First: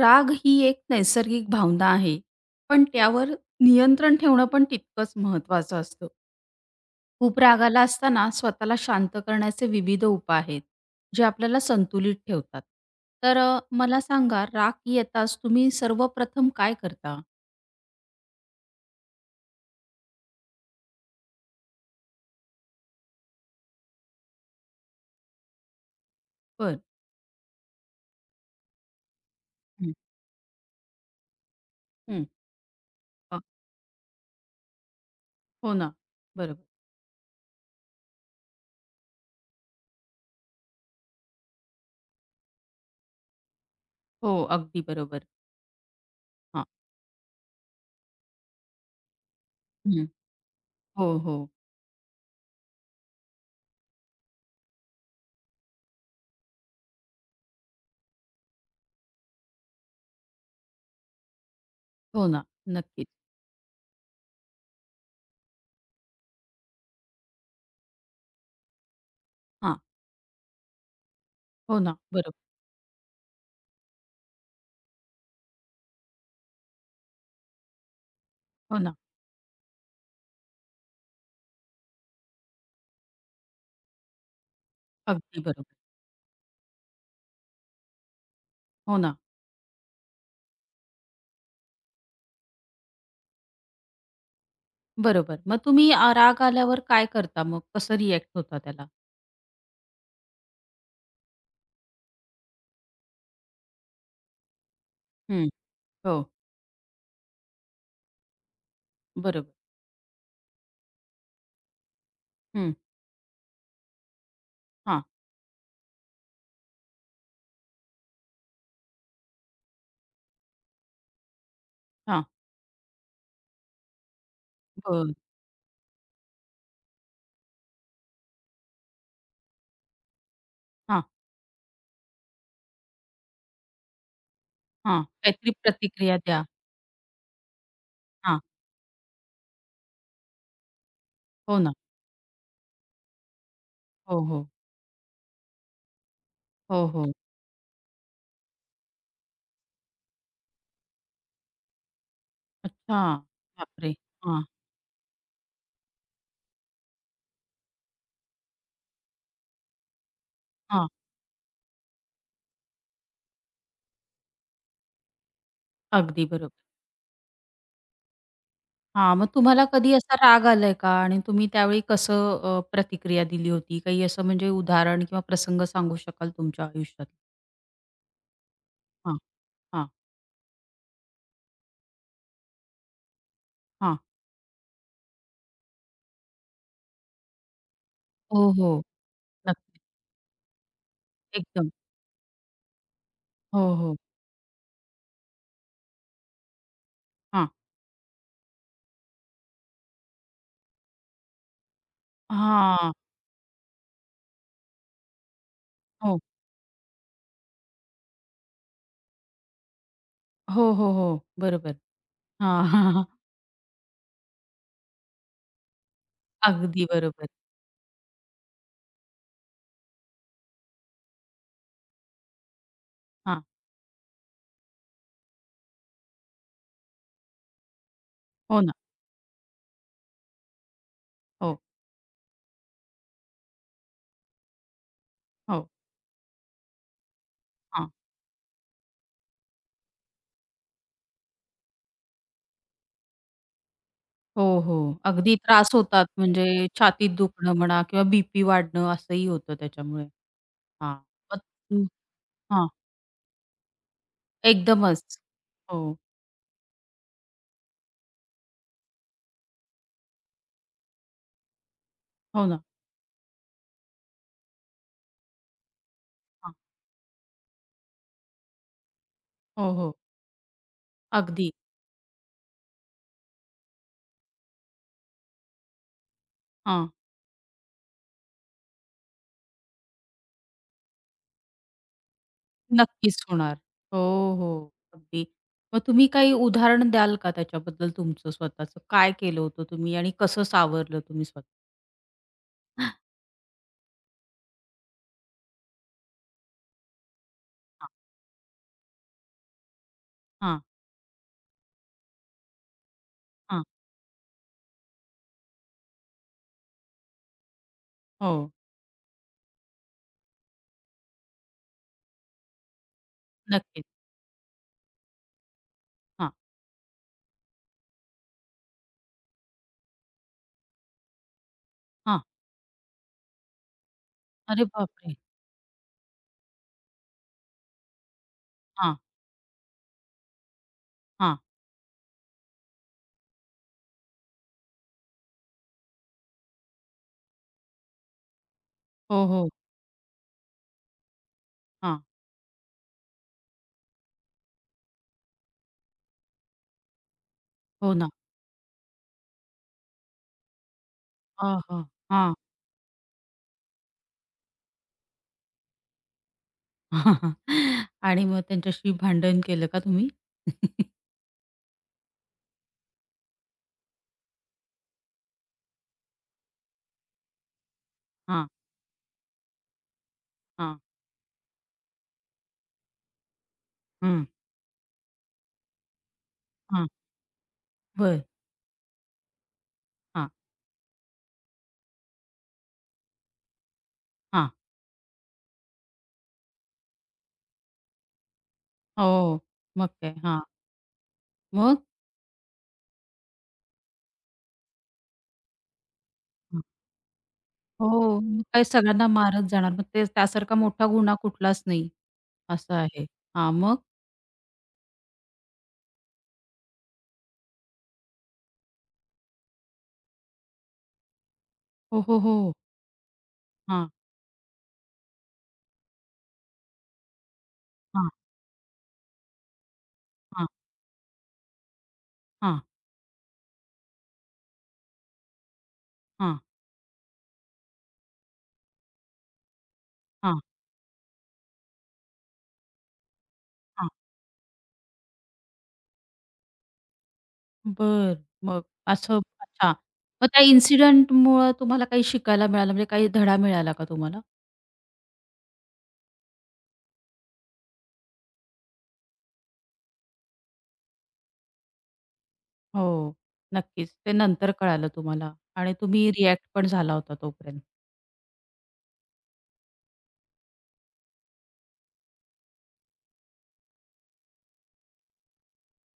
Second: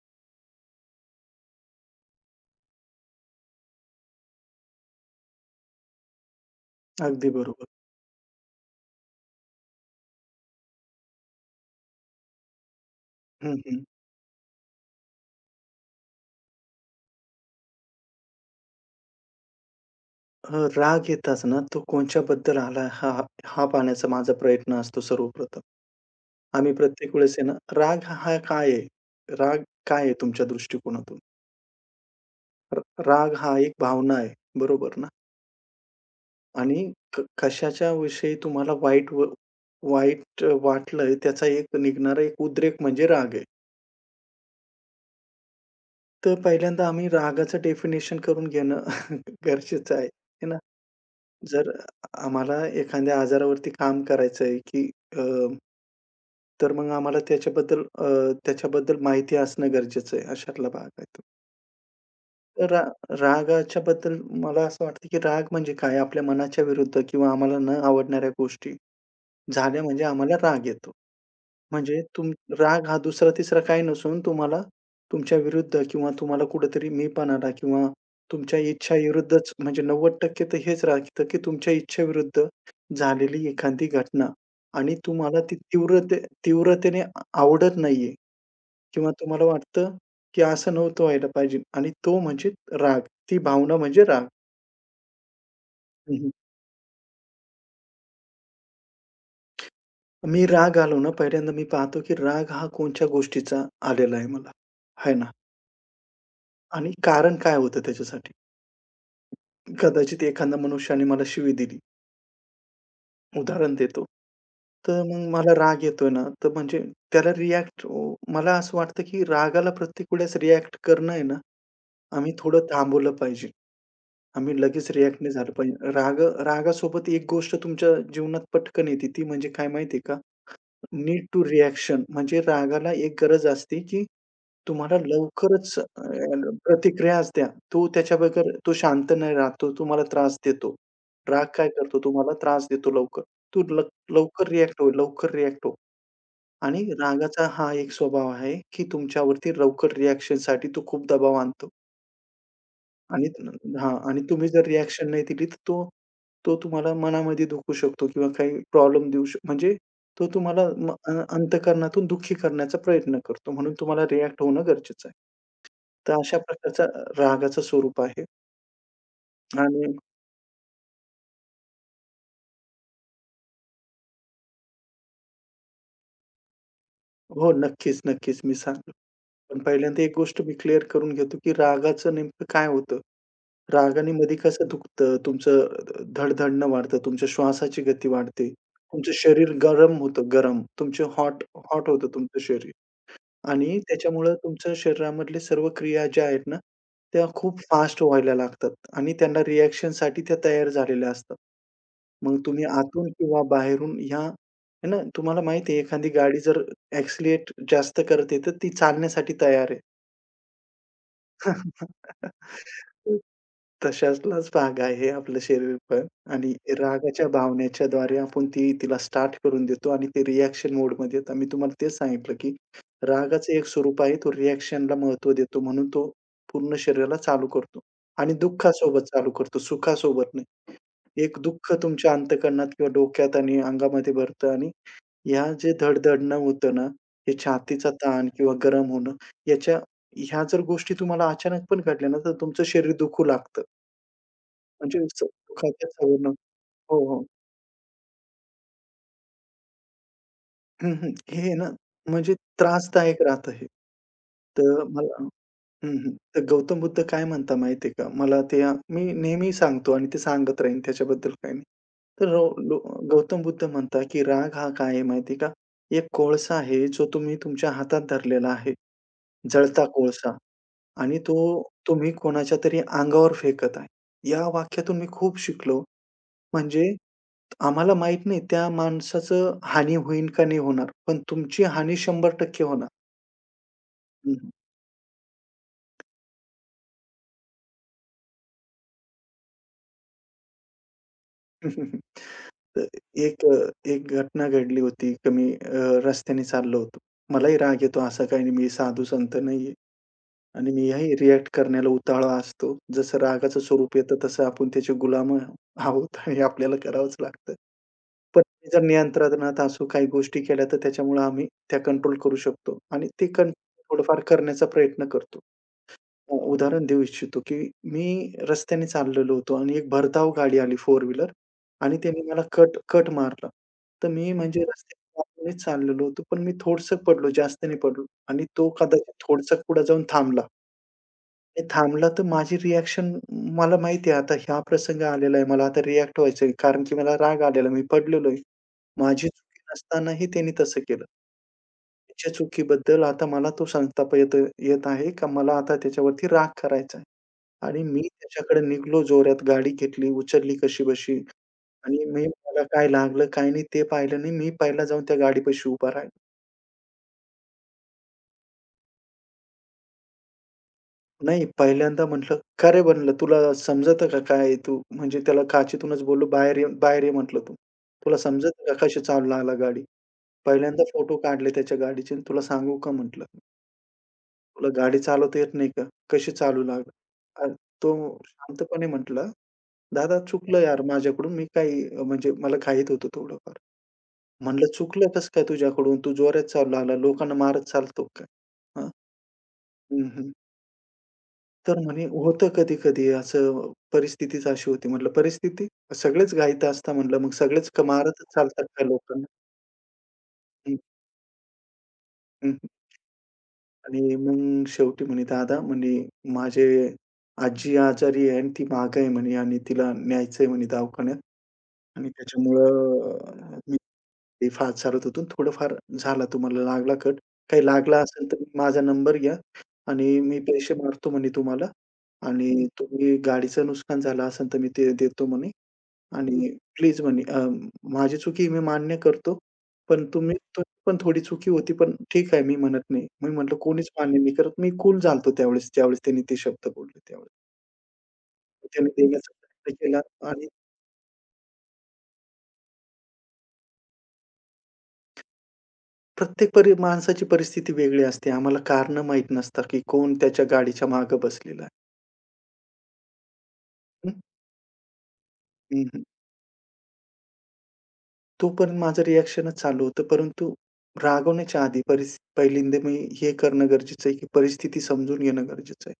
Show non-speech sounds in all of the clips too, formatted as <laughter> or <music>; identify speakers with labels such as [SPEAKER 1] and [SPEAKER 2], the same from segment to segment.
[SPEAKER 1] राग ही एक नैसर्गिक भावना आहे, पण त्यावर नियंत्रण ठेवणं पण तितकंच महत्त्वाचं असतं.
[SPEAKER 2] अगदी
[SPEAKER 1] खूप राग
[SPEAKER 2] बरोबर.
[SPEAKER 1] असताना स्वतःला शांत करण्याचे विविध उपाय आहेत, जे आपल्याला संतुलित ठेवतात. तर
[SPEAKER 2] हं, हं.
[SPEAKER 1] मला सांगा राग येताच तुम्ही सर्वप्रथम काय करता?
[SPEAKER 2] अ, राग येताच ना, तो कोणच्याबद्दल आला हा हा पाहण्याचा माझा प्रयत्न असतो सर्वप्रथम. आम्ही
[SPEAKER 1] बरं.
[SPEAKER 2] प्रत्येक वेळेस आहे ना, राग हा काय आहे? राग
[SPEAKER 1] हं,
[SPEAKER 2] काय आहे तुमच्या दृष्टिकोनातून?
[SPEAKER 1] हं.
[SPEAKER 2] र राग
[SPEAKER 1] अ,
[SPEAKER 2] हा एक भावना आहे, बरोबर ना?
[SPEAKER 1] हो ना. बरोबर.
[SPEAKER 2] आणि कशाच्या विषयी तुम्हाला वाईट वाटलंय त्याचा एक निघणारा एक उद्रेक म्हणजे राग आहे.
[SPEAKER 1] हो, अगदी बरोबर.
[SPEAKER 2] तर
[SPEAKER 1] हां.
[SPEAKER 2] पहिल्यांदा आम्ही रागाचं डेफिनेशन करून घेणं <laughs> गरजेचं
[SPEAKER 1] हं.
[SPEAKER 2] आहे,
[SPEAKER 1] हो, हो.
[SPEAKER 2] जर आम्हाला एखाद्या आजारावरती काम करायचं आहे, अ, तर मग आम्हाला त्याच्याबद्दल माहिती असणं गरजेचं आहे, अशातला भाग आहे तो.
[SPEAKER 1] हो ना.
[SPEAKER 2] तर रा
[SPEAKER 1] नक्कीच.
[SPEAKER 2] रागाच्या बद्दल मला असं वाटतं, की राग म्हणजे काय? आपल्या मनाच्या विरुद्ध किंवा आम्हाला न आवडणाऱ्या गोष्टी
[SPEAKER 1] हां.
[SPEAKER 2] झाल्या म्हणजे आम्हाला राग येतो.
[SPEAKER 1] हो ना.
[SPEAKER 2] म्हणजे तुम
[SPEAKER 1] बरोबर.
[SPEAKER 2] राग हा दुसरा-तिसरा काही नसून तुम्हाला तुमच्या विरुद्ध किंवा तुम्हाला कुठेतरी मीपणाला किंवा तुमच्या
[SPEAKER 1] हो ना.
[SPEAKER 2] इच्छाविरुद्धच म्हणजे 90% तर हेच राहतं, की तुमच्या इच्छेविरुद्ध झालेली एखादी घटना आणि तुम्हाला
[SPEAKER 1] अगदी
[SPEAKER 2] ती
[SPEAKER 1] बरोबर.
[SPEAKER 2] तीव्रते तीव्रतेने आवडत नाहीये
[SPEAKER 1] हो
[SPEAKER 2] किंवा
[SPEAKER 1] ना.
[SPEAKER 2] तुम्हाला वाटतं, की असं नव्हतं व्हायला पाहिजे आणि तो म्हणजे राग. ती भावना म्हणजे राग.
[SPEAKER 1] बरोबर. मग तुम्ही
[SPEAKER 2] हं,
[SPEAKER 1] राग आल्यावर काय करता मग? कसं रिएक्ट होता त्याला?
[SPEAKER 2] मी राग आलो ना, पहिल्यांदा मी पाहतो, की राग हा कोणत्या गोष्टीचा आलेला आहे मला, आहे ना?
[SPEAKER 1] हं. हो.
[SPEAKER 2] आणि कारण काय होतं त्याच्यासाठी?
[SPEAKER 1] बरोबर.
[SPEAKER 2] कदाचित एखाद्या मनुष्याने मला शिवी दिली.
[SPEAKER 1] हं.
[SPEAKER 2] उदाहरण देतो. तर
[SPEAKER 1] हां,
[SPEAKER 2] मग मला राग येतोय ना, तर म्हणजे त्याला रिएक्ट मला असं वाटतं, की रागाला प्रत्येक वेळेस रिएक्ट करणं आहे ना,
[SPEAKER 1] हां.
[SPEAKER 2] आम्ही थोडं थांबवलं पाहिजे. आम्ही लगेच
[SPEAKER 1] बरं.
[SPEAKER 2] रिएक्ट नाही झालं पाहिजे. रागासोबत एक गोष्ट तुमच्या जीवनात पटकन येते. ती म्हणजे काय माहिती का?
[SPEAKER 1] हां,
[SPEAKER 2] नीड टू रिएक्शन म्हणजे रागाला एक गरज असते, की तुम्हाला
[SPEAKER 1] हां. काहीतरी
[SPEAKER 2] लवकरच अ,
[SPEAKER 1] प्रतिक्रिया द्या.
[SPEAKER 2] प्रतिक्रियाच द्या. तो त्याच्या
[SPEAKER 1] हां.
[SPEAKER 2] बगर तो शांत नाही राहत. तो तुम्हाला त्रास देतो. राग
[SPEAKER 1] हो
[SPEAKER 2] काय
[SPEAKER 1] ना.
[SPEAKER 2] करतो? तुम्हाला त्रास देतो लवकर. तो ल
[SPEAKER 1] हो, हो.
[SPEAKER 2] लवकर रिएक्ट हो, लवकर रिएक्ट हो आणि
[SPEAKER 1] हो, हो.
[SPEAKER 2] रागाचा हा एक स्वभाव आहे, की तुमच्यावरती लवकर रिएक्शनसाठी तो खूप दबाव आणतो.
[SPEAKER 1] अच्छा.
[SPEAKER 2] आणि हां
[SPEAKER 1] बापरे!
[SPEAKER 2] आणि
[SPEAKER 1] हां,
[SPEAKER 2] तुम्ही जर रिएक्शन नाही दिली, तर तो तो तुम्हाला मनामध्ये दुखवू शकतो किंवा काही प्रॉब्लेम देऊ शक म्हणजे तो तुम्हाला
[SPEAKER 1] हां.
[SPEAKER 2] अंतःकरणातून दुःखी करण्याचा प्रयत्न करतो. म्हणून तुम्हाला रिएक्ट होणं गरजेचं आहे. तर
[SPEAKER 1] अगदी
[SPEAKER 2] अशा
[SPEAKER 1] बरोबर.
[SPEAKER 2] प्रकारचा रागाचं स्वरूप आहे.
[SPEAKER 1] हां, मग तुम्हाला
[SPEAKER 2] आणि
[SPEAKER 1] कधी असा राग आलाय का? आणि तुम्ही त्यावेळी कसं प्रतिक्रिया दिली होती? काही असं म्हणजे उदाहरण किंवा प्रसंग सांगू शकाल तुमच्या आयुष्यात?
[SPEAKER 2] हो, नक्कीच, नक्कीच मी सांगतो.
[SPEAKER 1] हां,
[SPEAKER 2] पण
[SPEAKER 1] हां,
[SPEAKER 2] पहिल्यांदा एक गोष्ट मी क्लिअर करून घेतो, की रागाचं नेमकं काय होतं?
[SPEAKER 1] हां.
[SPEAKER 2] रागाने मध्ये कसं दुखतं, धडधडणं वाढतं, तुमच्या श्वासाची गती वाढते,
[SPEAKER 1] हो, हो.
[SPEAKER 2] तुमचं शरीर
[SPEAKER 1] नक्की.
[SPEAKER 2] गरम होतं, गरम. तुमचे हॉट
[SPEAKER 1] एकदम.
[SPEAKER 2] हॉट होतं तुमचं शरीर
[SPEAKER 1] हो,
[SPEAKER 2] आणि
[SPEAKER 1] हो.
[SPEAKER 2] त्याच्यामुळं तुमच्या शरीरामधले सर्व क्रिया ज्या आहेत ना, त्या
[SPEAKER 1] हां.
[SPEAKER 2] खूप फास्ट व्हायला लागतात आणि त्यांना रिएक्शनसाठी त्या तयार झालेल्या असतात. मग तुम्ही
[SPEAKER 1] हां.
[SPEAKER 2] आतून किंवा बाहेरून ह्या आहे ना, तुम्हाला माहिती आहे एखादी
[SPEAKER 1] हो.
[SPEAKER 2] गाडी जर ॲक्सिलेट जास्त करते, तर ती चालण्यासाठी तयार आहे.
[SPEAKER 1] हो, हो, हो. बरोबर. हां, <laughs> हां, हां.
[SPEAKER 2] तशातलाच भाग आहे आपलं शरीर पण आणि
[SPEAKER 1] अगदी
[SPEAKER 2] रागाच्या
[SPEAKER 1] बरोबर.
[SPEAKER 2] भावनेच्या द्वारे आपण ती तिला स्टार्ट करून देतो आणि ते रिएक्शन मोडमध्ये येतं. मी तुम्हाला तेच सांगितलं, की
[SPEAKER 1] हां.
[SPEAKER 2] रागाचं एक स्वरूप आहे. तो रिएक्शनला महत्त्व देतो म्हणून तो पूर्ण शरीराला चालू करतो आणि
[SPEAKER 1] हो ना.
[SPEAKER 2] दुःखासोबत चालू करतो, सुखासोबत नाही. एक
[SPEAKER 1] हो,
[SPEAKER 2] दुःख तुमच्या अंतःकरणात किंवा डोक्यात आणि अंगामध्ये भरतं आणि या
[SPEAKER 1] हो.
[SPEAKER 2] जे धडधडणं होतं ना, हे छातीचा
[SPEAKER 1] हां.
[SPEAKER 2] ताण किंवा गरम होणं, याच्या ह्या जर गोष्टी तुम्हाला अचानक पण घडल्या ना, तर तुमचं शरीर दुखू लागतं.
[SPEAKER 1] हो, हो.
[SPEAKER 2] म्हणजे असं
[SPEAKER 1] अगदी त्रास
[SPEAKER 2] दुखाच्या
[SPEAKER 1] होतात
[SPEAKER 2] सवयीनं
[SPEAKER 1] म्हणजे
[SPEAKER 2] हो,
[SPEAKER 1] छातीत
[SPEAKER 2] हो.
[SPEAKER 1] दुखणं म्हणा किंवा बीपी वाढणं असंही होतं त्याच्यामुळे.
[SPEAKER 2] हं,
[SPEAKER 1] हां.
[SPEAKER 2] हं.
[SPEAKER 1] मग
[SPEAKER 2] हे आहे ना,
[SPEAKER 1] हं,
[SPEAKER 2] म्हणजे
[SPEAKER 1] हां.
[SPEAKER 2] त्रासदायक राहतं हे. तर
[SPEAKER 1] एकदमच.
[SPEAKER 2] मला
[SPEAKER 1] हो.
[SPEAKER 2] हं, हं. तर गौतम बुद्ध काय म्हणता माहिती का? मला ते मी नेहमी सांगतो आणि ते सांगत राहीन त्याच्याबद्दल काही नाही. तर रो
[SPEAKER 1] हो ना.
[SPEAKER 2] लो गौतम बुद्ध म्हणतात, की राग हा काय आहे माहिती का? एक कोळसा
[SPEAKER 1] हां.
[SPEAKER 2] आहे, जो तुम्ही तुमच्या हातात धरलेला आहे,
[SPEAKER 1] हो,
[SPEAKER 2] जळता
[SPEAKER 1] हो.
[SPEAKER 2] कोळसा. आणि तो
[SPEAKER 1] अगदी.
[SPEAKER 2] तुम्ही कोणाच्या तरी अंगावर फेकत आहे. या वाक्यातून मी खूप शिकलो.
[SPEAKER 1] हां.
[SPEAKER 2] म्हणजे आम्हाला माहीत नाही त्या माणसाचं हानी होईल का नाही होणार, पण तुमची हानी 100% होणार.
[SPEAKER 1] नक्कीच होणार. हो,
[SPEAKER 2] हं,
[SPEAKER 1] हो. अगदी. मग तुम्ही काही उदाहरण द्याल का त्याच्याबद्दल तुमचं स्वतःचं? काय केलं होतं तुम्ही आणि कसं सावरलं तुम्ही स्वतः?
[SPEAKER 2] <laughs> तर एक अ, एक घटना घडली होती, रस्त्याने चाललो होतो. मलाही राग
[SPEAKER 1] हां,
[SPEAKER 2] येतो, असं काही नाही मी साधू संत नाहीये.
[SPEAKER 1] हां,
[SPEAKER 2] आणि मीही रिएक्ट करण्याला उतावळा असतो. जसं रागाचं
[SPEAKER 1] हां.
[SPEAKER 2] स्वरूप येतं तसं आपण त्याचे गुलाम आहोत हे आपल्याला करावंच लागतं. पण
[SPEAKER 1] हो.
[SPEAKER 2] जर नियंत्रणात असू काही गोष्टी केल्या तर त्याच्यामुळे आम्ही त्या कंट्रोल करू शकतो आणि ते कंट्रोल
[SPEAKER 1] नक्कीच.
[SPEAKER 2] थोडंफार करण्याचा प्रयत्न करतो.
[SPEAKER 1] हां,
[SPEAKER 2] उदाहरण देऊ इच्छितो, की मी रस्त्याने चाललेलो होतो आणि एक भरधाव गाडी आली फोर व्हीलर आणि त्याने
[SPEAKER 1] हां.
[SPEAKER 2] मला कट कट मारला. तर मी म्हणजे
[SPEAKER 1] अरे बापरे!
[SPEAKER 2] रस्त्याने चाललेलो होतो, पण मी थोडसं पडलो, जास्त नाही पडलो आणि तो
[SPEAKER 1] हां,
[SPEAKER 2] कदाचित थोडसं पुढे जाऊन थांबला.
[SPEAKER 1] हां.
[SPEAKER 2] मी थांबला तर माझी रिएक्शन मला माहिती आहे आता हा प्रसंग आलेला आहे. मला आता रिएक्ट व्हायचंय कारण की मला राग आलेला आहे. मी पडलेलो आहे.
[SPEAKER 1] हो,
[SPEAKER 2] माझी
[SPEAKER 1] हो.
[SPEAKER 2] चुकी नसतानाही त्याने तसं केलं.
[SPEAKER 1] हां.
[SPEAKER 2] त्याच्या चुकीबद्दल आता मला तो संताप येत येत आहे का मला आता त्याच्यावरती राग करायचा आहे. आणि
[SPEAKER 1] हो
[SPEAKER 2] मी
[SPEAKER 1] ना.
[SPEAKER 2] त्याच्याकडे निघालो जोरात गाडी घेतली, उचलली कशीबशी
[SPEAKER 1] हां, हां,
[SPEAKER 2] आणि
[SPEAKER 1] हां.
[SPEAKER 2] मला काय लागलं, काय नाही ते पाहिलं नाही. मी पहिला जाऊन त्या गाडीपाशी उभा राहिलो.
[SPEAKER 1] <laughs> आणि मग त्यांच्याशी भांडण केलं का तुम्ही? <laughs>
[SPEAKER 2] नाही, पहिल्यांदा म्हटलं, "का रे?" म्हणलं, "तुला समजतं का काय? आहे तू" म्हणजे त्याला काचेतूनच बोललो, "बाहेर ये, बाहेर ये," म्हटलं, "तू. तुला
[SPEAKER 1] हां,
[SPEAKER 2] समजतं का कशी चालवू लागला गाडी?"
[SPEAKER 1] हां.
[SPEAKER 2] पहिल्यांदा फोटो काढले त्याच्या गाडीचे आणि "तुला सांगू का?" म्हटलं,
[SPEAKER 1] हं.
[SPEAKER 2] "तुला गाडी चालवता येत नाही का? कशी चालवू
[SPEAKER 1] हां.
[SPEAKER 2] लागला?" तो
[SPEAKER 1] बरं.
[SPEAKER 2] शांतपणे म्हटला, "दादा
[SPEAKER 1] हां,
[SPEAKER 2] चुकलं यार माझ्याकडून. मी काही अ, म्हणजे मला घाईत होतं थोडंफार."
[SPEAKER 1] हां.
[SPEAKER 2] म्हटलं, "चुकलं कसं काय तुझ्याकडून? तू जोरात चालू लागला. लोकांना मारत चालतो काय? हां."
[SPEAKER 1] हो. मग
[SPEAKER 2] हं,
[SPEAKER 1] काय?
[SPEAKER 2] हं.
[SPEAKER 1] हां.
[SPEAKER 2] तर
[SPEAKER 1] मग?
[SPEAKER 2] म्हणे होतं कधी-कधी असं परिस्थितीच अशी होती. म्हटलं परिस्थिती? सगळेच घाईत असता म्हटलं, मग सगळेच
[SPEAKER 1] हो. हो.
[SPEAKER 2] मारतच
[SPEAKER 1] मग
[SPEAKER 2] चालतात
[SPEAKER 1] काय
[SPEAKER 2] का
[SPEAKER 1] सगळ्यांना
[SPEAKER 2] लोकांना?
[SPEAKER 1] मारत जाणार. मग ते त्यासारखा मोठा गुन्हा कुठलाच नाही.
[SPEAKER 2] हं, हं.
[SPEAKER 1] असं आहे. हां, मग?
[SPEAKER 2] आणि मग शेवटी म्हणे दादा म्हणे माझे आजी आजारी आहे आणि ती मागं आहे म्हणे आणि तिला न्यायचंय म्हणे दवाखान्यात
[SPEAKER 1] हो,
[SPEAKER 2] आणि
[SPEAKER 1] हो, हो.
[SPEAKER 2] मी ते फार चालत होतो. थोडंफार झाला तुम्हाला लागला कट. काही लागला
[SPEAKER 1] हां,
[SPEAKER 2] असेल तर माझा नंबर घ्या आणि मी
[SPEAKER 1] हां,
[SPEAKER 2] पैसे मारतो म्हणे तुम्हाला
[SPEAKER 1] हां,
[SPEAKER 2] आणि तुम्ही गाडीचं नुकसान झालं असेल तर मी ते देतो म्हणे
[SPEAKER 1] हां,
[SPEAKER 2] आणि प्लीज म्हणे अ, माझी चुकी मी मान्य करतो. पण तुम्ही
[SPEAKER 1] हां,
[SPEAKER 2] तुमची पण थोडी चुकी होती, पण ठीक आहे मी म्हणत नाही. मी म्हटलं कोणीच
[SPEAKER 1] हां.
[SPEAKER 2] मान्य नाही करत. मी कूल झालतो त्यावेळेस, ज्यावेळेस त्यांनी ते शब्द बोलले त्यावेळेस.
[SPEAKER 1] बरं. मग
[SPEAKER 2] त्याने
[SPEAKER 1] असं
[SPEAKER 2] देण्याचा
[SPEAKER 1] अच्छा.
[SPEAKER 2] प्रयत्न केला
[SPEAKER 1] मग त्या
[SPEAKER 2] आणि
[SPEAKER 1] इन्सिडेंटमुळं तुम्हाला काही शिकायला मिळालं म्हणजे काही धडा मिळाला का तुम्हाला?
[SPEAKER 2] प्रत्येक परी माणसाची परिस्थिती वेगळी असते. आम्हाला कारणं माहीत नसतात, की कोण त्याच्या गाडीच्या मागे बसलेला आहे.
[SPEAKER 1] हो. नक्कीच. ते
[SPEAKER 2] हं,
[SPEAKER 1] नंतर कळालं तुम्हाला आणि
[SPEAKER 2] हं, हं.
[SPEAKER 1] तुम्ही रिएक्ट पण झाला होता तोपर्यंत.
[SPEAKER 2] तोपर्यंत माझं रिएक्शनच चालू होतं. परंतु रागवण्याच्या आधी परिस पहिल्यांदा मी हे करणं गरजेचं आहे, की परिस्थिती समजून घेणं गरजेचं आहे.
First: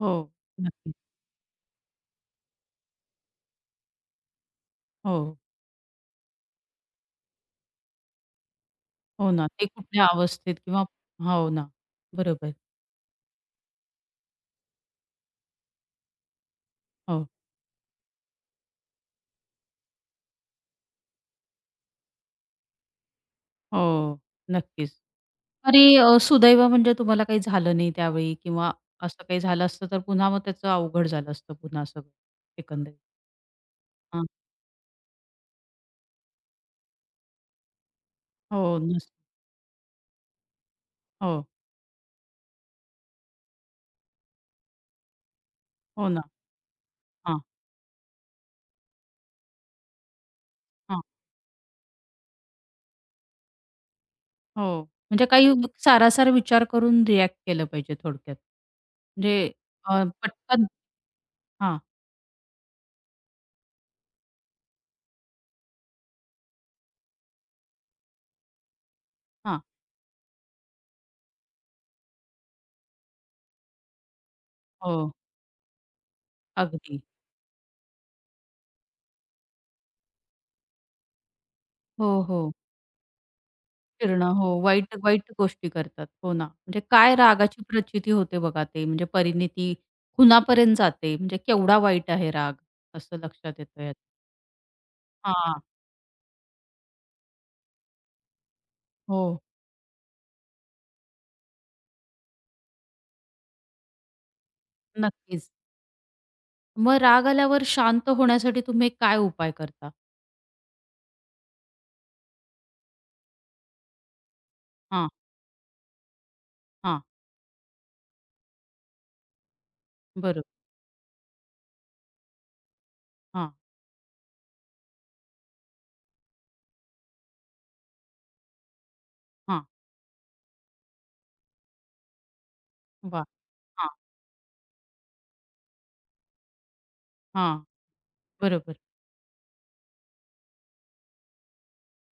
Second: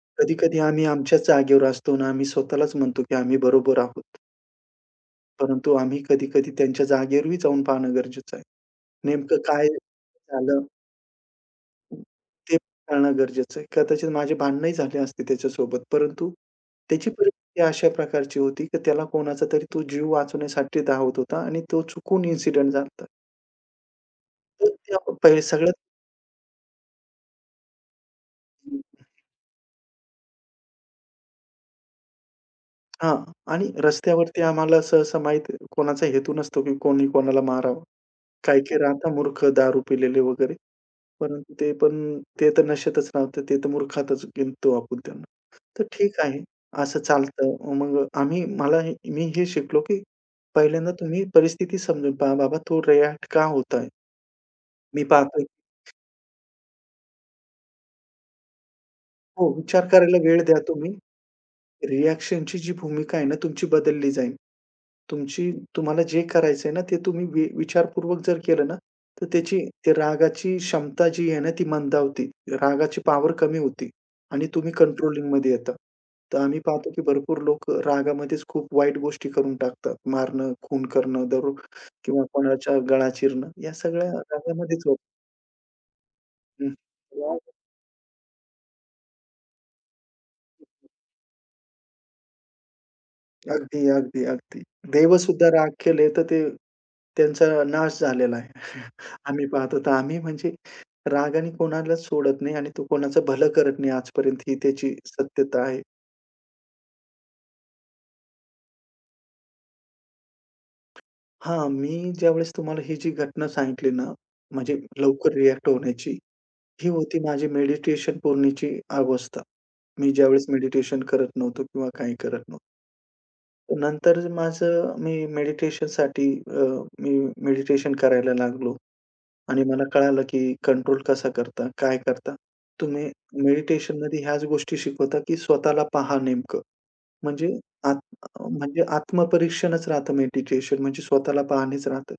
[SPEAKER 1] हो.
[SPEAKER 2] कधी-कधी आम्ही
[SPEAKER 1] नक्कीच.
[SPEAKER 2] आमच्याच जागेवर असतो आणि आम्ही स्वतःलाच म्हणतो, की आम्ही बरोबर आहोत.
[SPEAKER 1] हो.
[SPEAKER 2] परंतु आम्ही कधी-कधी त्यांच्या जागेवरही जाऊन पाहणं गरजेचं आहे.
[SPEAKER 1] हो
[SPEAKER 2] नेमकं
[SPEAKER 1] ना.
[SPEAKER 2] काय
[SPEAKER 1] ते कुठल्या अवस्थेत
[SPEAKER 2] झालं
[SPEAKER 1] किंवा हो ना. बरोबर.
[SPEAKER 2] ते कळणं गरजेचं आहे. कदाचित माझे भांडणंही झाले असते त्याच्यासोबत. परंतु त्याची
[SPEAKER 1] हो.
[SPEAKER 2] परिस्थिती अशा प्रकारची होती, की त्याला कोणाचा तरी तो जीव वाचवण्यासाठी धावत होता आणि तो चुकून इन्सिडेंट झाला होता.
[SPEAKER 1] हो.
[SPEAKER 2] तर
[SPEAKER 1] नक्कीच.
[SPEAKER 2] त्या पहिले सगळ्यात
[SPEAKER 1] अरे, सुदैव म्हणजे तुम्हाला काही झालं नाही त्यावेळी किंवा असं काही झालं असतं तर पुन्हा मग त्याचं अवघड झालं असतं पुन्हा सगळं एकंदरीत.
[SPEAKER 2] हां. आणि
[SPEAKER 1] हां.
[SPEAKER 2] रस्त्यावरती आम्हाला सहसा माहीत कोणाचा हेतू नसतो, की कोणी कोणाला मारावं.
[SPEAKER 1] हो.
[SPEAKER 2] काही-काही
[SPEAKER 1] नस
[SPEAKER 2] राहता मूर्ख दारू पिलेले वगैरे.
[SPEAKER 1] हो.
[SPEAKER 2] परंतु ते पण ते तर नशेतच राहतं. ते तर मूर्खातच गिनतो आपण त्यांना. तर
[SPEAKER 1] हो
[SPEAKER 2] ठीक
[SPEAKER 1] ना.
[SPEAKER 2] आहे, असं
[SPEAKER 1] हां.
[SPEAKER 2] चालतं. मग आम्ही मला हे मी हे शिकलो, की पहिल्यांदा तुम्ही परिस्थिती समजून पहा. बाबा तो रिएक्ट का होत आहे?
[SPEAKER 1] हो,
[SPEAKER 2] मी
[SPEAKER 1] म्हणजे
[SPEAKER 2] पाहतोय
[SPEAKER 1] काही सारासार विचार करून रिएक्ट केलं पाहिजे थोडक्यात. म्हणजे
[SPEAKER 2] हो, विचार करायला वेळ द्या
[SPEAKER 1] पटकन
[SPEAKER 2] तुम्ही.
[SPEAKER 1] हां,
[SPEAKER 2] रिएक्शनची जी भूमिका आहे ना, तुमची बदलली जाईल. तुमची तुम्हाला जे करायचंय ना, ते तुम्ही विचारपूर्वक जर केलं ना, तर त्याची
[SPEAKER 1] हां.
[SPEAKER 2] ते रागाची क्षमता जी आहे ना, ती मंदावते. रागाची पॉवर कमी होते आणि तुम्ही
[SPEAKER 1] हो,
[SPEAKER 2] कंट्रोलिंगमध्ये येता. तर आम्ही पाहतो
[SPEAKER 1] अगदी.
[SPEAKER 2] की भरपूर लोकं रागामध्येच खूप वाईट गोष्टी करून टाकतात. मारणं, खून करणं,
[SPEAKER 1] हो,
[SPEAKER 2] किंवा
[SPEAKER 1] हो.
[SPEAKER 2] कोणाचा गळा चिरणं, या सगळ्या
[SPEAKER 1] फिरणं हो,
[SPEAKER 2] रागामध्येच
[SPEAKER 1] वाईट
[SPEAKER 2] होतं.
[SPEAKER 1] वाईट गोष्टी करतात. हो ना. म्हणजे काय
[SPEAKER 2] हं.
[SPEAKER 1] रागाची प्रचिती होते बघा ते म्हणजे परिणिती खुनापर्यंत जाते. म्हणजे केवढा वाईट आहे राग असं लक्षात येतं
[SPEAKER 2] अगदी,
[SPEAKER 1] यात.
[SPEAKER 2] अगदी, अगदी. देवसुद्धा
[SPEAKER 1] हां.
[SPEAKER 2] राग केले तर ते त्यांचा नाश झालेला आहे. <laughs>
[SPEAKER 1] हो,
[SPEAKER 2] आम्ही पाहतो तर आम्ही म्हणजे रागाने कोणालाच सोडत नाही आणि तो कोणाचं भलं करत नाही आजपर्यंत ही त्याची
[SPEAKER 1] नक्कीच.
[SPEAKER 2] सत्यता आहे.
[SPEAKER 1] मग राग आल्यावर शांत होण्यासाठी तुम्ही काय उपाय करता?
[SPEAKER 2] हां, मी ज्यावेळेस तुम्हाला ही जी घटना सांगितली ना, म्हणजे
[SPEAKER 1] हां,
[SPEAKER 2] लवकर रिएक्ट होण्याची, ही
[SPEAKER 1] हां.
[SPEAKER 2] होती माझी मेडिटेशन पूर्णीची अवस्था. मी
[SPEAKER 1] बरोबर.
[SPEAKER 2] ज्यावेळेस मेडिटेशन करत नव्हतो किंवा काही करत नव्हतो.
[SPEAKER 1] हां,
[SPEAKER 2] नंतर माझं मी मेडिटेशनसाठी अ, मी मेडिटेशन करायला लागलो. आणि
[SPEAKER 1] हां.
[SPEAKER 2] मला कळालं, की कंट्रोल कसा करता, काय करता. तुम्ही
[SPEAKER 1] वाह! हां,
[SPEAKER 2] मेडिटेशनमध्ये ह्याच गोष्टी शिकवता, की स्वतःला पहा नेमकं. म्हणजे
[SPEAKER 1] हां.
[SPEAKER 2] आत
[SPEAKER 1] बरोबर.
[SPEAKER 2] म्हणजे आत्मपरीक्षणच राहतं मेडिटेशन म्हणजे स्वतःला पाहणेच राहतं.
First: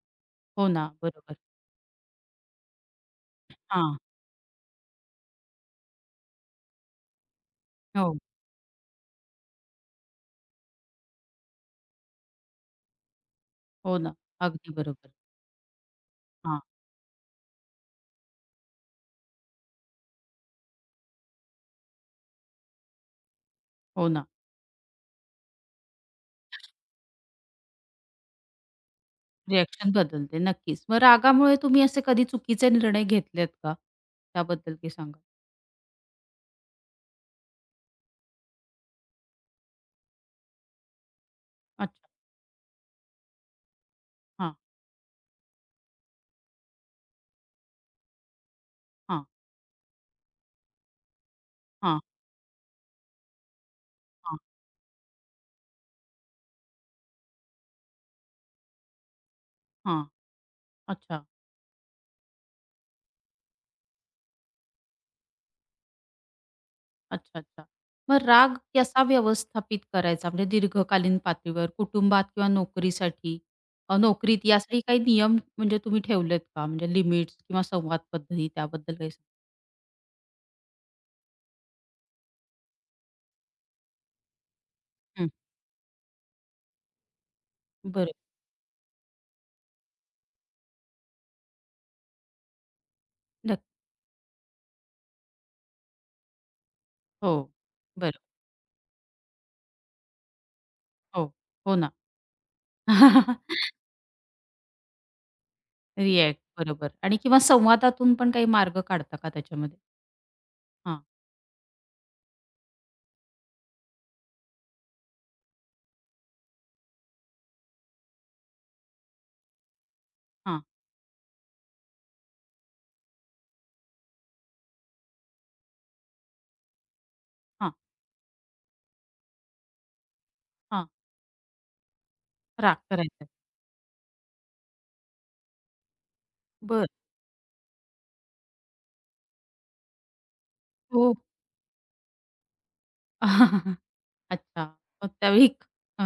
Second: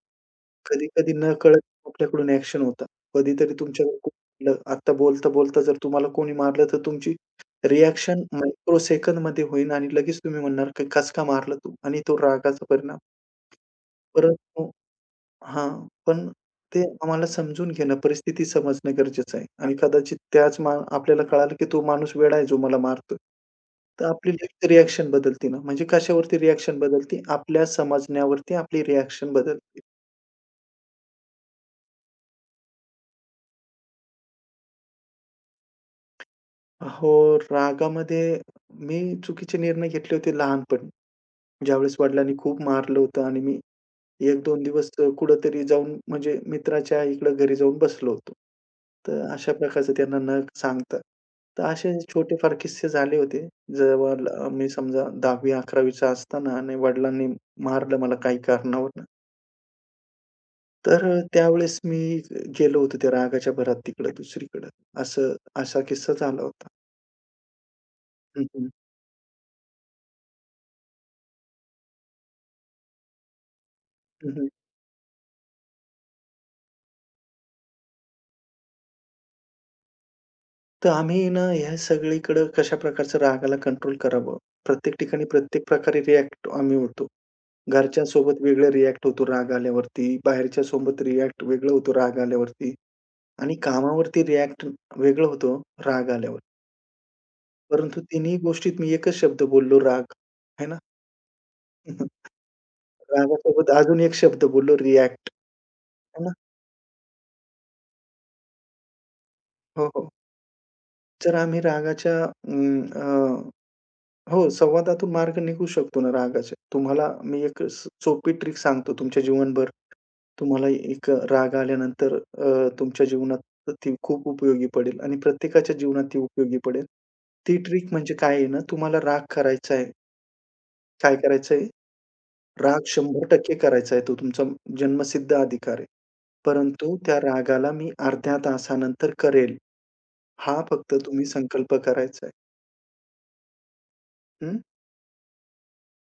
[SPEAKER 1] हो ना,
[SPEAKER 2] कधी-कधी
[SPEAKER 1] बरोबर.
[SPEAKER 2] नकळत आपल्याकडून ॲक्शन होतात. कधीतरी तुमच्यावर
[SPEAKER 1] हां.
[SPEAKER 2] कुठलं आता बोलता-बोलता जर तुम्हाला कोणी मारलं, तर तुमची
[SPEAKER 1] हो,
[SPEAKER 2] रिएक्शन मायक्रो सेकंदमध्ये होईल आणि लगेच तुम्ही म्हणणार, की "कस मारलं तू?" आणि तो रागाचा परिणाम.
[SPEAKER 1] हो ना.
[SPEAKER 2] परंतु
[SPEAKER 1] अगदी बरोबर.
[SPEAKER 2] हां, पण
[SPEAKER 1] हां,
[SPEAKER 2] ते आम्हाला समजून घेणं, परिस्थिती समजणं गरजेचं आहे आणि कदाचित त्याच मा आपल्याला कळालं, की तो माणूस वेडा आहे जो मला मारतोय. तर
[SPEAKER 1] हो ना.
[SPEAKER 2] आपली लगेच रिएक्शन बदलते ना, म्हणजे कशावरती रिएक्शन बदलते? आपल्या समजण्यावरती आपली रिएक्शन बदलते.
[SPEAKER 1] रिएक्शन बदलते नक्कीच. मग रागामुळे तुम्ही असे कधी चुकीचे निर्णय घेतलेत का? त्याबद्दल काही सांगा?
[SPEAKER 2] हो, रागामध्ये मी चुकीचे निर्णय घेतले होते लहानपणी. ज्यावेळेस
[SPEAKER 1] अच्छा.
[SPEAKER 2] वडिलांनी खूप मारलं होतं आणि मी एक
[SPEAKER 1] हां,
[SPEAKER 2] दोन कुठेतरी जाऊन म्हणजे मित्राच्या इकडं घरी जाऊन बसलो होतो. तर
[SPEAKER 1] हां,
[SPEAKER 2] अशा प्रकारचं त्यांना न सांगता. तर असे
[SPEAKER 1] हां,
[SPEAKER 2] छोटेफार किस्से झाले होते. जेव्हा
[SPEAKER 1] हां,
[SPEAKER 2] मी समजा 10वी-11वी चा असताना आणि वडिलांनी मारलं मला काही कारणावरून.
[SPEAKER 1] हां. अच्छा,
[SPEAKER 2] त्यावेळेस मी गेलो होतो त्या रागाच्या भरात तिकडं दुसरीकडं. असं असा किस्सा झाला होता.
[SPEAKER 1] अच्छा, अच्छा. मग
[SPEAKER 2] हं,
[SPEAKER 1] राग
[SPEAKER 2] हं.
[SPEAKER 1] कसा व्यवस्थापित करायचा? म्हणजे दीर्घकालीन पातळीवर कुटुंबात किंवा नोकरीत
[SPEAKER 2] हं,
[SPEAKER 1] यासाठी काही नियम म्हणजे तुम्ही ठेवलेत का? म्हणजे लिमिट्स किंवा संवाद पद्धती त्याबद्दल काही सांगा?
[SPEAKER 2] तर आम्ही ना ह्या सगळीकडं कशा प्रकारचं रागाला कंट्रोल करावं. प्रत्येक ठिकाणी
[SPEAKER 1] हं.
[SPEAKER 2] प्रत्येक प्रकारे रिएक्ट आम्ही होतो.
[SPEAKER 1] बरं.
[SPEAKER 2] घरच्यांसोबत वेगळं रिएक्ट होतो राग आल्यावरती, बाहेरच्यासोबत रिएक्ट वेगळं होतो राग आल्यावरती आणि
[SPEAKER 1] नक्की.
[SPEAKER 2] कामावरती रिएक्ट वेगळं होतं राग आल्यावर.
[SPEAKER 1] हो.
[SPEAKER 2] परंतु
[SPEAKER 1] बरं.
[SPEAKER 2] तिन्ही गोष्टीत मी एकच शब्द बोललो राग, आहे ना?
[SPEAKER 1] हो. हो ना.
[SPEAKER 2] <laughs>
[SPEAKER 1] <laughs>
[SPEAKER 2] रागासोबत अजून एक शब्द बोललो रिएक्ट, आहे ना?
[SPEAKER 1] रिॲक्ट बरोबर आणि किंवा संवादातून पण काही मार्ग काढता का त्याच्यामध्ये?
[SPEAKER 2] हो, हो.
[SPEAKER 1] हां,
[SPEAKER 2] जर आम्ही रागाच्या अं, अ, हो, संवादातून मार्ग निघू शकतो ना रागाच्या. तुम्हाला मी एक सोपी ट्रिक सांगतो तुमच्या जीवनभर
[SPEAKER 1] हां,
[SPEAKER 2] तुम्हाला एक राग आल्यानंतर अ, तुमच्या जीवनात तर ती खूप उपयोगी पडेल आणि प्रत्येकाच्या जीवनात ती उपयोगी पडेल. ती
[SPEAKER 1] हां,
[SPEAKER 2] ट्रिक म्हणजे काय आहे ना, तुम्हाला राग करायचा आहे.
[SPEAKER 1] हां.
[SPEAKER 2] काय करायचं आहे?
[SPEAKER 1] राग
[SPEAKER 2] राग
[SPEAKER 1] करायचा.
[SPEAKER 2] 100% करायचा आहे. तो तुमचा जन्मसिद्ध अधिकार आहे.
[SPEAKER 1] बरं.
[SPEAKER 2] परंतु त्या रागाला मी अर्ध्या तासानंतर करेल, हा फक्त
[SPEAKER 1] हो.
[SPEAKER 2] तुम्ही संकल्प करायचा आहे.
[SPEAKER 1] <laughs> अच्छा. मग त्यावेळी अ,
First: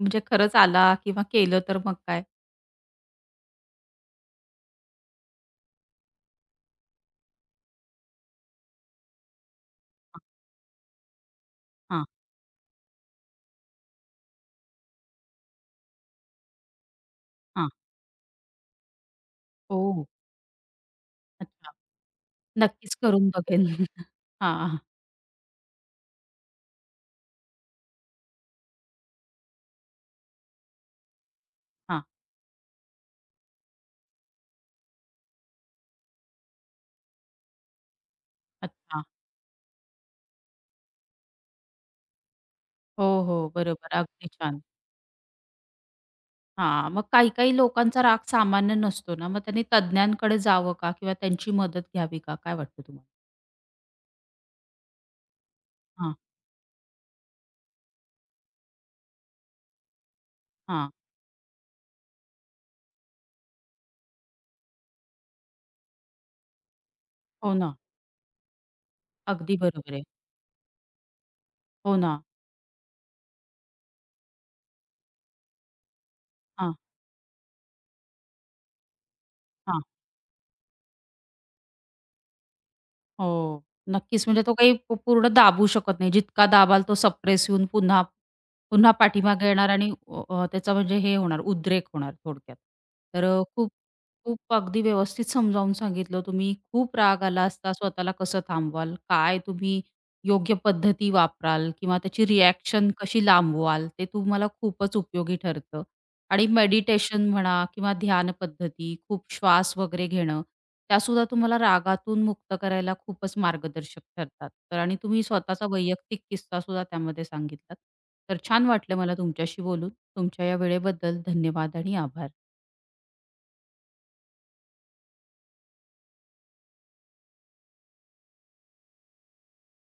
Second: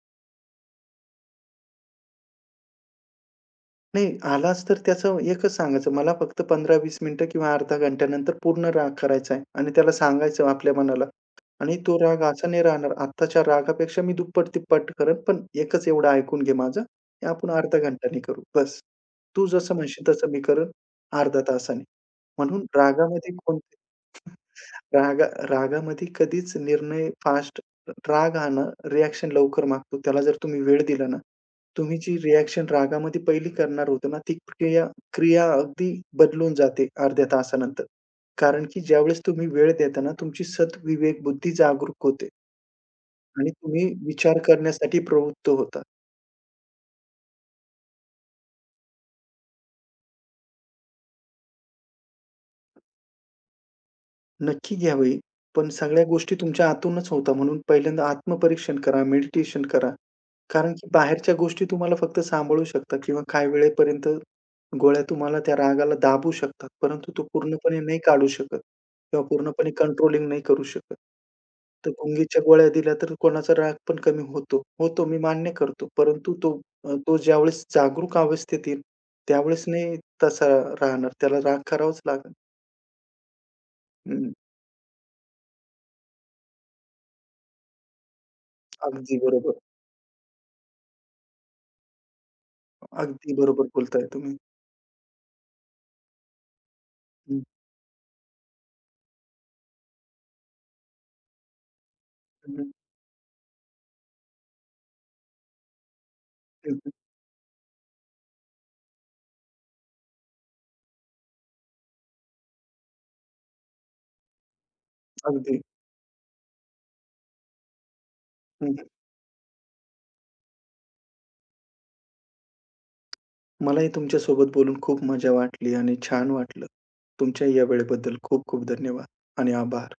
[SPEAKER 1] म्हणजे खरंच आला किंवा केलं तर मग काय?
[SPEAKER 2] नाही, आलाच तर त्याचं एकच सांगायचं, मला फक्त 15-20 मिनिटं किंवा अर्धा घंट्यानंतर पूर्ण राग करायचा आहे आणि त्याला सांगायचं आपल्या मनाला आणि तो
[SPEAKER 1] हां,
[SPEAKER 2] राग असा नाही राहणार. आत्ताच्या रागापेक्षा मी दुप्पट-तिप्पट करेन, पण एकच एवढं ऐकून घे माझं, की आपण
[SPEAKER 1] हां.
[SPEAKER 2] अर्धा घंट्याने करू बस. तू जसं
[SPEAKER 1] हो.
[SPEAKER 2] म्हणशील तसं मी करेन अर्ध्या
[SPEAKER 1] अच्छा.
[SPEAKER 2] तासाने. म्हणून
[SPEAKER 1] नक्कीच करून
[SPEAKER 2] रागामध्ये
[SPEAKER 1] बघेन.
[SPEAKER 2] कोणते
[SPEAKER 1] <laughs> हां,
[SPEAKER 2] रागा रागामध्ये कधीच निर्णय फास्ट. राग हा ना रिएक्शन लवकर मागतो. त्याला जर तुम्ही वेळ दिला ना, तुम्ही
[SPEAKER 1] हां.
[SPEAKER 2] जी रिएक्शन रागामध्ये पहिली करणार होते ना, ती क्रिया क्रिया अगदी बदलून जाते अर्ध्या तासानंतर. कारण की
[SPEAKER 1] अच्छा.
[SPEAKER 2] ज्यावेळेस तुम्ही वेळ देता ना, तुमची सद्विवेक बुद्धी जागरूक होते
[SPEAKER 1] हो, हो.
[SPEAKER 2] आणि तुम्ही
[SPEAKER 1] बरोबर. अगदी
[SPEAKER 2] विचार
[SPEAKER 1] छान.
[SPEAKER 2] करण्यासाठी प्रवृत्त होता.
[SPEAKER 1] हां, मग काही-काही लोकांचा राग सामान्य नसतो ना, मग त्यांनी तज्ञांकडे जावं का किंवा त्यांची मदत घ्यावी का? काय वाटतं तुम्हाला?
[SPEAKER 2] नक्की घ्यावी. पण सगळ्या
[SPEAKER 1] हां,
[SPEAKER 2] गोष्टी तुमच्या आतूनच होता, म्हणून पहिल्यांदा आत्मपरीक्षण करा, मेडिटेशन करा. कारण की
[SPEAKER 1] हां.
[SPEAKER 2] बाहेरच्या गोष्टी तुम्हाला फक्त सांभाळू शकतात किंवा काही वेळेपर्यंत गोळ्या तुम्हाला त्या रागाला दाबू शकतात. परंतु तो
[SPEAKER 1] हो ना.
[SPEAKER 2] पूर्णपणे नाही काढू शकत किंवा
[SPEAKER 1] अगदी
[SPEAKER 2] पूर्णपणे
[SPEAKER 1] बरोबर आहे.
[SPEAKER 2] कंट्रोलिंग नाही करू शकत. तर
[SPEAKER 1] हो ना.
[SPEAKER 2] गुंगीच्या गोळ्या दिल्या तर कोणाचा राग पण कमी होतो. होतो मी मान्य करतो.
[SPEAKER 1] हां,
[SPEAKER 2] तो ज्यावेळेस जागरूक अवस्थेत येईल त्यावेळेस
[SPEAKER 1] हां.
[SPEAKER 2] नाही तसा राहणार. त्याला राग करावाच लागेल.
[SPEAKER 1] हो. नक्कीच
[SPEAKER 2] हं,
[SPEAKER 1] म्हणजे तो काही पूर्ण दाबू शकत नाही. जितका दाबाल तो सप्रेस येऊन पुन्हा पुन्हा
[SPEAKER 2] अगदी
[SPEAKER 1] पाठीमागे
[SPEAKER 2] बरोबर.
[SPEAKER 1] येणार आणि अ, अ, त्याचा म्हणजे हे होणार, उद्रेक होणार थोडक्यात. तर
[SPEAKER 2] अगदी बरोबर
[SPEAKER 1] खूप
[SPEAKER 2] बोलताय तुम्ही.
[SPEAKER 1] खूप अगदी व्यवस्थित समजावून सांगितलं तुम्ही. खूप राग
[SPEAKER 2] हं,
[SPEAKER 1] आला असता स्वतःला कसं थांबवाल? काय तुम्ही योग्य पद्धती वापराल किंवा त्याची
[SPEAKER 2] हं,
[SPEAKER 1] रिएक्शन कशी लांबवाल? ते तुम्हाला खूपच उपयोगी ठरतं. आणि
[SPEAKER 2] हं, हं.
[SPEAKER 1] मेडिटेशन म्हणा किंवा ध्यान पद्धती, खूप श्वास वगैरे घेणं, त्यासुद्धा तुम्हाला रागातून मुक्त करायला खूपच मार्गदर्शक ठरतात. तर आणि तुम्ही
[SPEAKER 2] अगदी.
[SPEAKER 1] स्वतःचा वैयक्तिक किस्सासुद्धा त्यामध्ये सांगितलात. तर छान
[SPEAKER 2] हं, हं.
[SPEAKER 1] वाटलं मला तुमच्याशी बोलून. तुमच्या या वेळेबद्दल धन्यवाद आणि आभार.
[SPEAKER 2] मलाही तुमच्यासोबत बोलून खूप मजा वाटली आणि छान वाटलं. तुमच्या या वेळेबद्दल खूप खूप धन्यवाद आणि आभार.